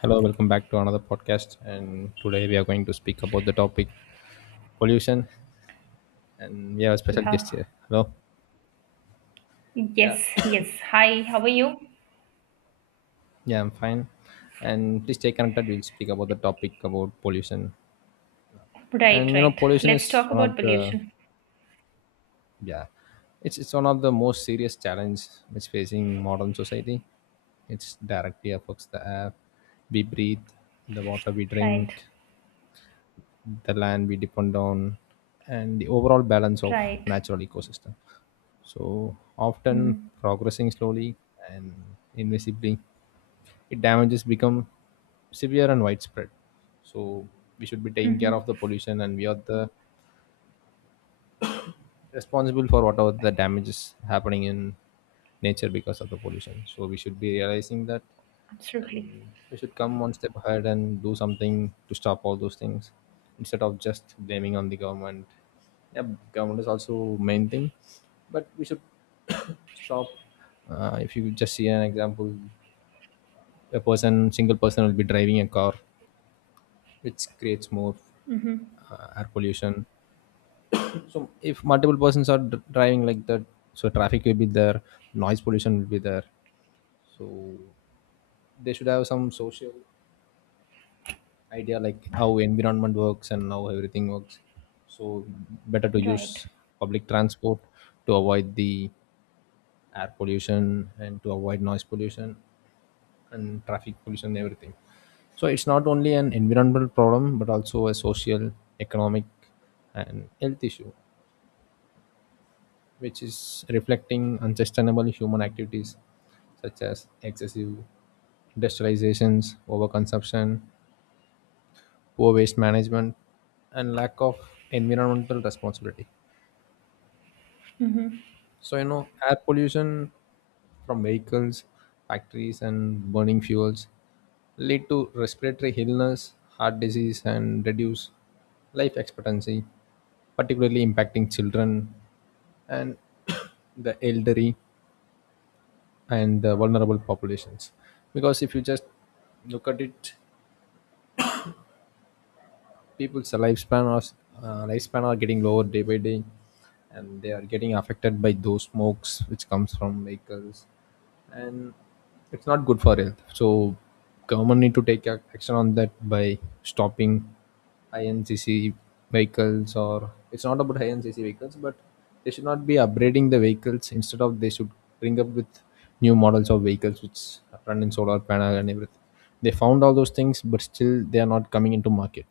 Hello, welcome back to another podcast. And today we are going to speak about the topic pollution. And we have a special guest Yeah. here. Hello. Yeah, Yes, yes. Hi, how are you? yeah, I'm fine. And please stay connected. We'll speak about the topic about pollution. Right, And you know, right. pollution Let's is talk one about of the pollution. yeah, it's one of the most serious challenge which facing modern society. It's directly affects the air we breathe, the water we Right, drink, the land we depend on, and the overall balance of right. natural ecosystem. So often Mm-hmm. progressing slowly and invisibly, it damages become severe and widespread. So we should be taking care of Mm-hmm. the pollution, and we are the responsible for whatever the damage is happening in nature because of the pollution, so we should be realizing that. Absolutely. And we should come one step ahead and do something to stop all those things instead of just blaming on the government. Yeah, government is also main thing, but we should stop. If you just see an example, a person, single person will be driving a car which creates more Mm-hmm. Air pollution. So if multiple persons are driving like that, so traffic will be there, noise pollution will be there. So they should have some social idea like how environment works and how everything works. So better to Right. use public transport to avoid the air pollution and to avoid noise pollution and traffic pollution and everything. So it's not only an environmental problem but also a social, economic, and health issue which is reflecting unsustainable human activities such as excessive industrializations, overconsumption, poor waste management, and lack of environmental responsibility. Mm-hmm. So, you know, air pollution from vehicles, factories, and burning fuels lead to respiratory illness, heart disease, and reduce life expectancy, particularly impacting children and the elderly and the vulnerable populations. Because if you just look at it, people's lifespan are getting lower day by day, and they are getting affected by those smokes which comes from vehicles, and it's not good for health. So, government need to take action on that by stopping INCC vehicles, or it's not about INCC vehicles, but they should not be upgrading the vehicles. Instead of they should bring up with new models of vehicles which run in solar panel and everything. They found all those things but still they are not coming into market,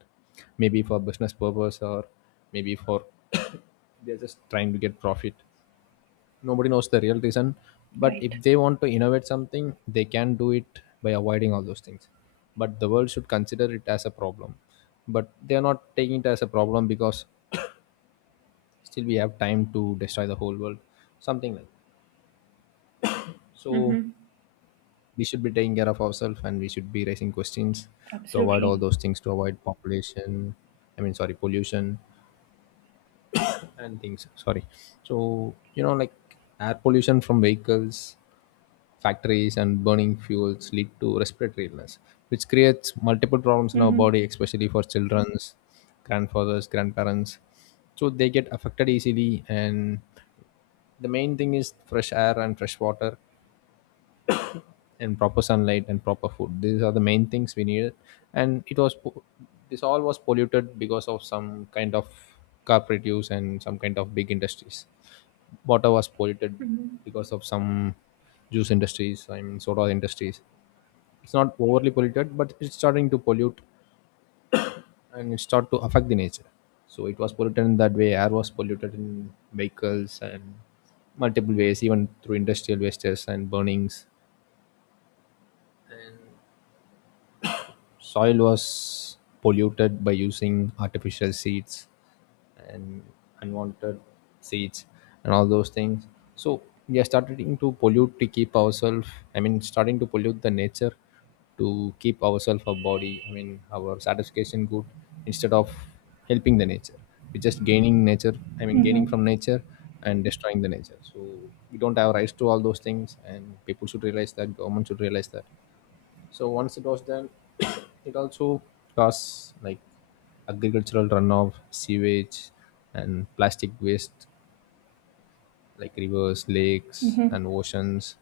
maybe for business purpose or maybe for they're just trying to get profit. Nobody knows the real reason, but if Right. they want to innovate something they can do it by avoiding all those things. But the world should consider it as a problem, but they are not taking it as a problem because still we have time to destroy the whole world, something like that. So Mm-hmm. we should be taking care of ourselves and we should be raising questions to avoid all Absolutely. those things, to avoid population, I mean sorry, pollution, and things, sorry. So you know like air pollution from vehicles, factories, and burning fuels lead to respiratory illness, which creates multiple problems in our Mm-hmm. body especially for children's, grandfathers, grandparents. So they get affected easily, and the main thing is fresh air and fresh water and proper sunlight and proper food. These are the main things we needed. And it was this all was polluted because of some kind of corporate use and some kind of big industries. Water was polluted Mm-hmm. because of some juice industries, I mean soda industries. It's not overly polluted but it's starting to pollute, and it start to affect the nature. So it was polluted in that way. Air was polluted in vehicles and multiple ways, even through industrial wastes and burnings. And soil was polluted by using artificial seeds and unwanted seeds and all those things. So we are starting to pollute to keep ourselves, I mean starting to pollute the nature to keep ourselves, our body, I mean our satisfaction good, instead of helping the nature. We're just gaining nature, I mean gaining Mm-hmm. from nature and destroying the nature. So we don't have rights to all those things, and people should realize that, government should realize that. So once it was done, it also caused like agricultural runoff, sewage, and plastic waste like rivers, lakes, Mm-hmm. and oceans,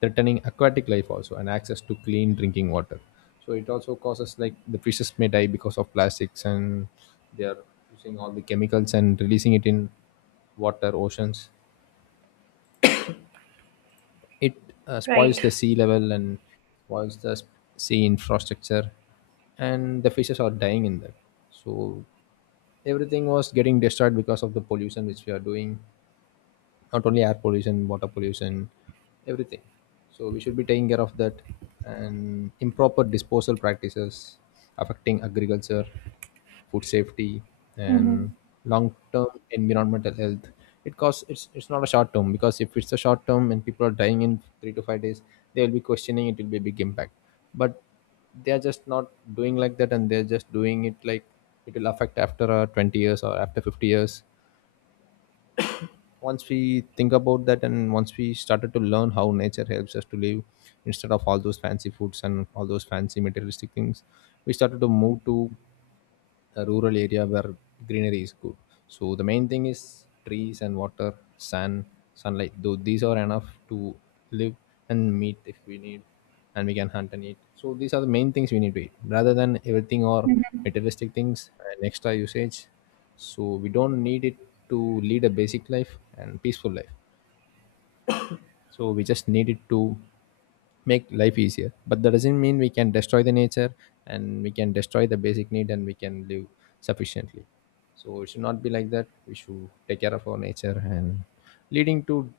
threatening aquatic life also and access to clean drinking water. So it also causes like the fishes may die because of plastics, and they are using all the chemicals and releasing it in water, oceans. It spoils Right. the sea level and spoils the sea infrastructure, and the fishes are dying in that. So everything was getting destroyed because of the pollution which we are doing, not only air pollution, water pollution, everything. So we should be taking care of that. And improper disposal practices affecting agriculture, food safety, and Mm-hmm. long-term environmental health. It costs. It's not a short term, because if it's a short term and people are dying in 3 to 5 days, they will be questioning, it will be a big impact. But they are just not doing like that, and they're just doing it like it will affect after 20 years or after 50 years. Once we think about that and once we started to learn how nature helps us to live instead of all those fancy foods and all those fancy materialistic things, we started to move to a rural area where greenery is good. So the main thing is trees and water, sun, sunlight. Though these are enough to live and meet if we need, and we can hunt and eat. So these are the main things we need to eat, rather than everything or Mm-hmm. materialistic things and extra usage. So we don't need it to lead a basic life and peaceful life. So we just needed to make life easier, but that doesn't mean we can destroy the nature and we can destroy the basic need and we can live sufficiently. So it should not be like that. We should take care of our nature and leading to,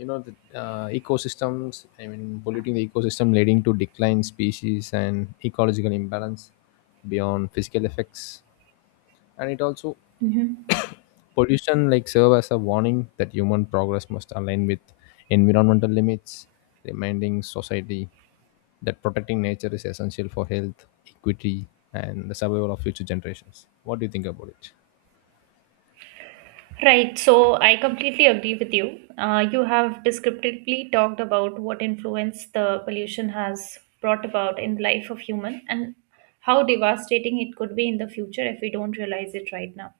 you know, the ecosystems, I mean polluting the ecosystem, leading to decline species and ecological imbalance beyond physical effects. And it also, Mm-hmm. pollution like serve as a warning that human progress must align with environmental limits, reminding society that protecting nature is essential for health equity and the survival of future generations. What do you think about it? Right, so I completely agree with you. You have descriptively talked about what influence the pollution has brought about in the life of human and how devastating it could be in the future if we don't realize it right now.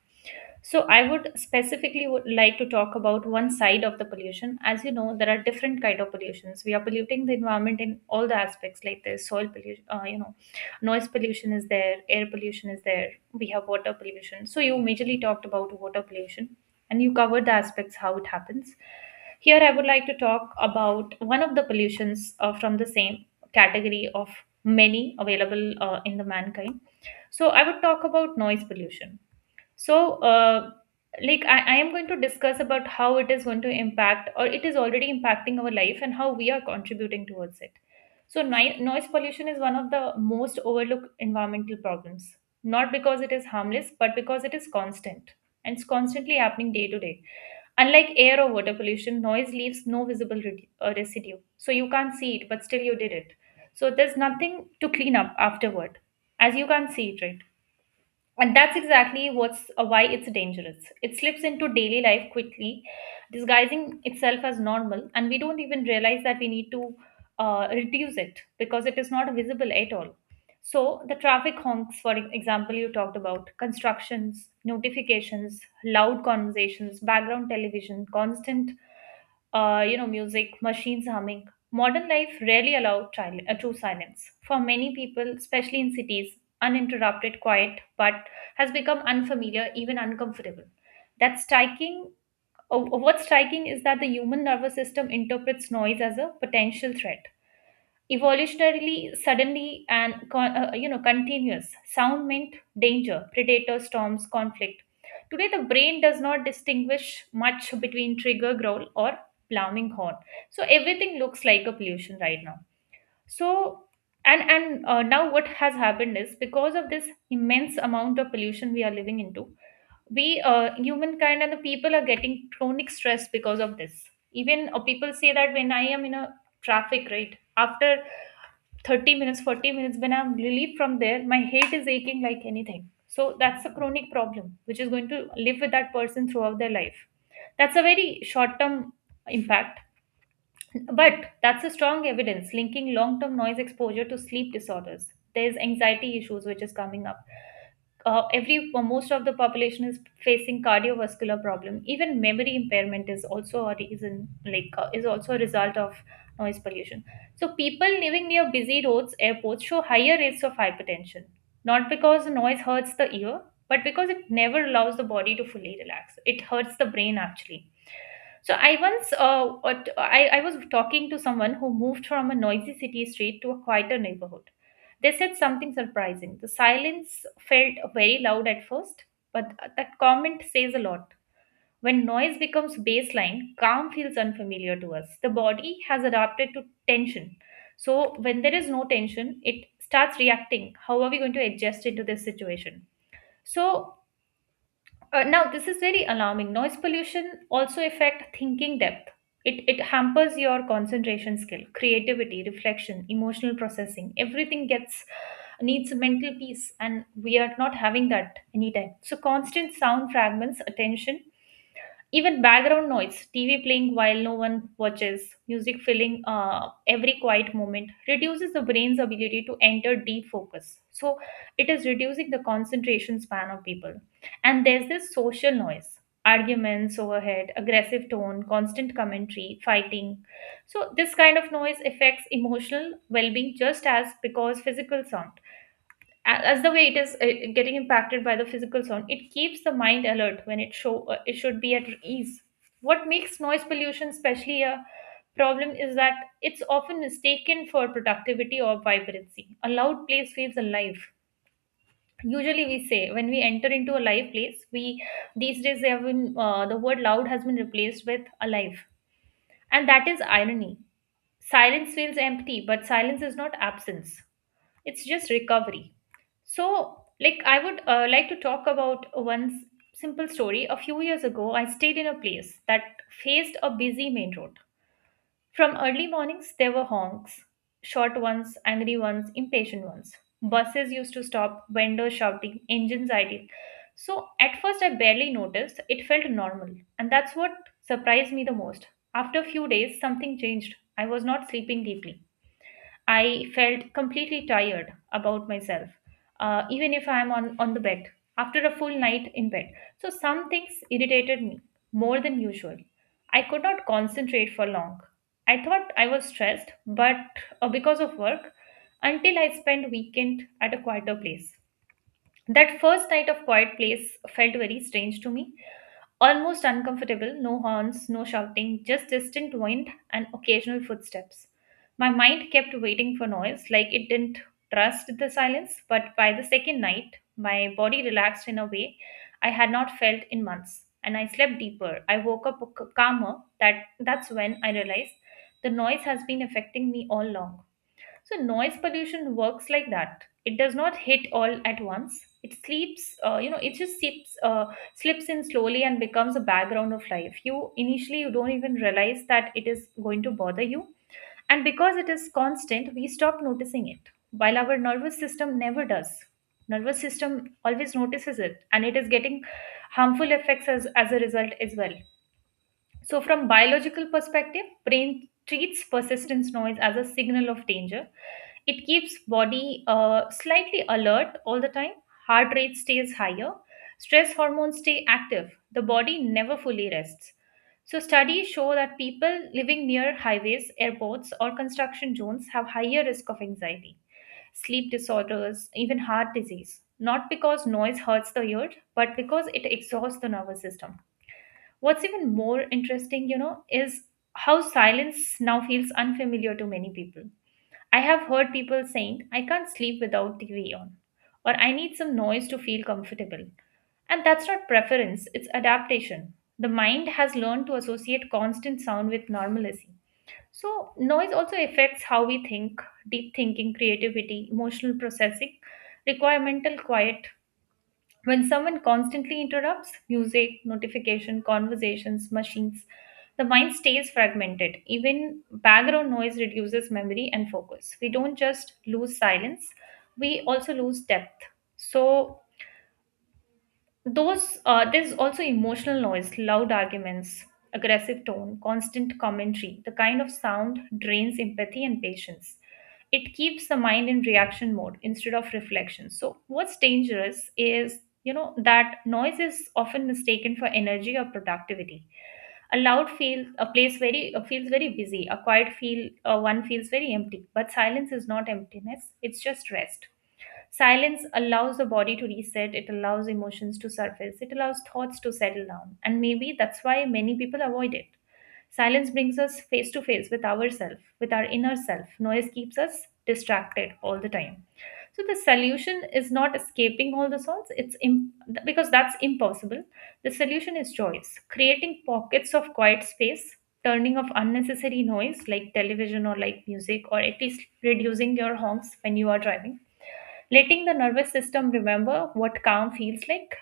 So I would specifically would like to talk about one side of the pollution. As you know, there are different kind of pollutions. We are polluting the environment in all the aspects, like the soil pollution, noise pollution is there, air pollution is there. We have water pollution. So you majorly talked about water pollution, and you covered the aspects how it happens. Here, I would like to talk about one of the pollutions from the same category of many available in the mankind. So I would talk about noise pollution, so like I am going to discuss about how it is going to impact or it is already impacting our life and how we are contributing towards it. So noise pollution is one of the most overlooked environmental problems, not because it is harmless, but because it is constant and it's constantly happening day to day. Unlike air or water pollution, noise leaves no visible residue, so you can't see it, but still you did it. So there's nothing to clean up afterward, as you can't see it, right? And that's exactly what's why it's dangerous. It slips into daily life quickly, disguising itself as normal, and we don't even realize that we need to reduce it because it is not visible at all. So, the traffic honks, for example, you talked about constructions, notifications, loud conversations, background television, constant, music, machines humming. Modern life rarely allows true silence. For many people, especially in cities, uninterrupted quiet but has become unfamiliar, even uncomfortable. That's striking. Oh, What's striking is that the human nervous system interprets noise as a potential threat. Evolutionarily, suddenly and continuous sound meant danger, predator, storms, conflict. Today, the brain does not distinguish much between trigger growl or plowing horn. So everything looks like a pollution right now. So and now what has happened is because of this immense amount of pollution we are living into, we, humankind and the people, are getting chronic stress because of this. Even people say that when I am in a traffic, right after 30 minutes, 40 minutes, when I'm relieved from there, my head is aching like anything. So that's a chronic problem which is going to live with that person throughout their life. That's a very short term impact, but that's a strong evidence linking long term noise exposure to sleep disorders. There's anxiety issues which is coming up. Every Most of the population is facing cardiovascular problem. Even memory impairment is also a reason, like is also a result of noise pollution. So people living near busy roads, airports show higher rates of hypertension, not because the noise hurts the ear, but because it never allows the body to fully relax. It hurts the brain actually. So I once I was talking to someone who moved from a noisy city street to a quieter neighborhood. They said something surprising. The silence felt very loud at first, but that comment says a lot. When noise becomes baseline, calm feels unfamiliar to us. The body has adapted to tension. So, when there is no tension, it starts reacting. How are we going to adjust into this situation? So, now, this is very alarming. Noise pollution also affect thinking depth. It hampers your concentration skill, creativity, reflection, emotional processing. Everything gets needs mental peace, and we are not having that anytime. So, constant sound fragments attention, even background noise, TV playing while no one watches, music filling every quiet moment, reduces the brain's ability to enter deep focus. So, it is reducing the concentration span of people. And there's this social noise, arguments overhead, aggressive tone, constant commentary, fighting. So, this kind of noise affects emotional well being just as because physical sound, as the way it is getting impacted by the physical sound, it keeps the mind alert when it should be at ease. What makes noise pollution especially a problem is that it's often mistaken for productivity or vibrancy. A loud place feels alive. Usually we say when we enter into a live place we, these days, they have been, the word loud has been replaced with alive, and that is irony. Silence feels empty, but silence is not absence, it's just recovery. So, like, I would like to talk about simple story. A few years ago, I stayed in a place that faced a busy main road. From early mornings, there were honks, short ones, angry ones, impatient ones. Buses used to stop, vendors shouting, engines idling. So at first, I barely noticed. It felt normal. And that's what surprised me the most. After a few days, something changed. I was not sleeping deeply. I felt completely tired about myself, even if I'm on the bed after a full night in bed. So, some things irritated me more than usual. I could not concentrate for long. I thought I was stressed, but because of work, until I spent weekend at a quieter place. That first night of quiet place felt very strange to me. Almost uncomfortable, no horns, no shouting, just distant wind and occasional footsteps. My mind kept waiting for noise, like it didn't trust the silence, but by the second night, my body relaxed in a way I had not felt in months, and I slept deeper. I woke up calmer. That's when I realized the noise has been affecting me all along. So noise pollution works like that. It does not hit all at once. It sleeps, it just slips in slowly and becomes a background of life. You initially you don't even realize that it is going to bother you, and because it is constant, we stop noticing it. While our nervous system never does. Nervous system always notices it, and it is getting harmful effects as a result as well. So, from biological perspective, brain treats persistence noise as a signal of danger. It keeps body slightly alert all the time. Heart rate stays higher. Stress hormones stay active. The body never fully rests. So, studies show that people living near highways, airports, or construction zones have higher risk of anxiety, sleep disorders, even heart disease. Not because noise hurts the ear, but because it exhausts the nervous system. What's even more interesting, you know, is how silence now feels unfamiliar to many people. I have heard people saying, I can't sleep without TV on, or I need some noise to feel comfortable. And that's not preference, it's adaptation. The mind has learned to associate constant sound with normalcy. So, noise also affects how we think, deep thinking, creativity, emotional processing, require mental quiet. When someone constantly interrupts music, notification, conversations, machines, the mind stays fragmented. Even background noise reduces memory and focus. We don't just lose silence, we also lose depth. So, those there's also emotional noise, loud arguments, aggressive tone, constant commentary. The kind of sound drains empathy and patience. It keeps the mind in reaction mode instead of reflection. So what's dangerous is, you know, that noise is often mistaken for energy or productivity. A loud feel a place very feels very busy. A quiet feel one feels very empty. But silence is not emptiness. It's just rest. Silence allows the body to reset, it allows emotions to surface, it allows thoughts to settle down, and maybe that's why many people avoid it. Silence brings us face to face with ourselves, with our inner self. Noise keeps us distracted all the time. So the solution is not escaping all the thoughts, because that's impossible. The solution is choice, creating pockets of quiet space, turning off unnecessary noise like television or like music, or at least reducing your honks when you are driving, letting the nervous system remember what calm feels like,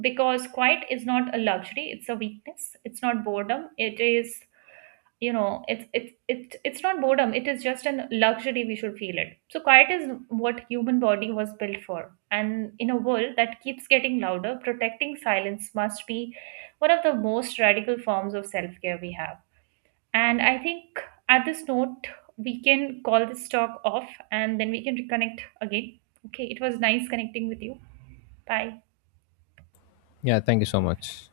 because quiet is not a luxury, it's a weakness, it's not boredom, it is, you know, it's not boredom, it is just an luxury we should feel it. So quiet is what human body was built for, and in a world that keeps getting louder, protecting silence must be one of the most radical forms of self-care we have. And I think at this note, we can call this talk off and then we can reconnect again. Okay, it was nice connecting with you. Bye. Yeah, thank you so much.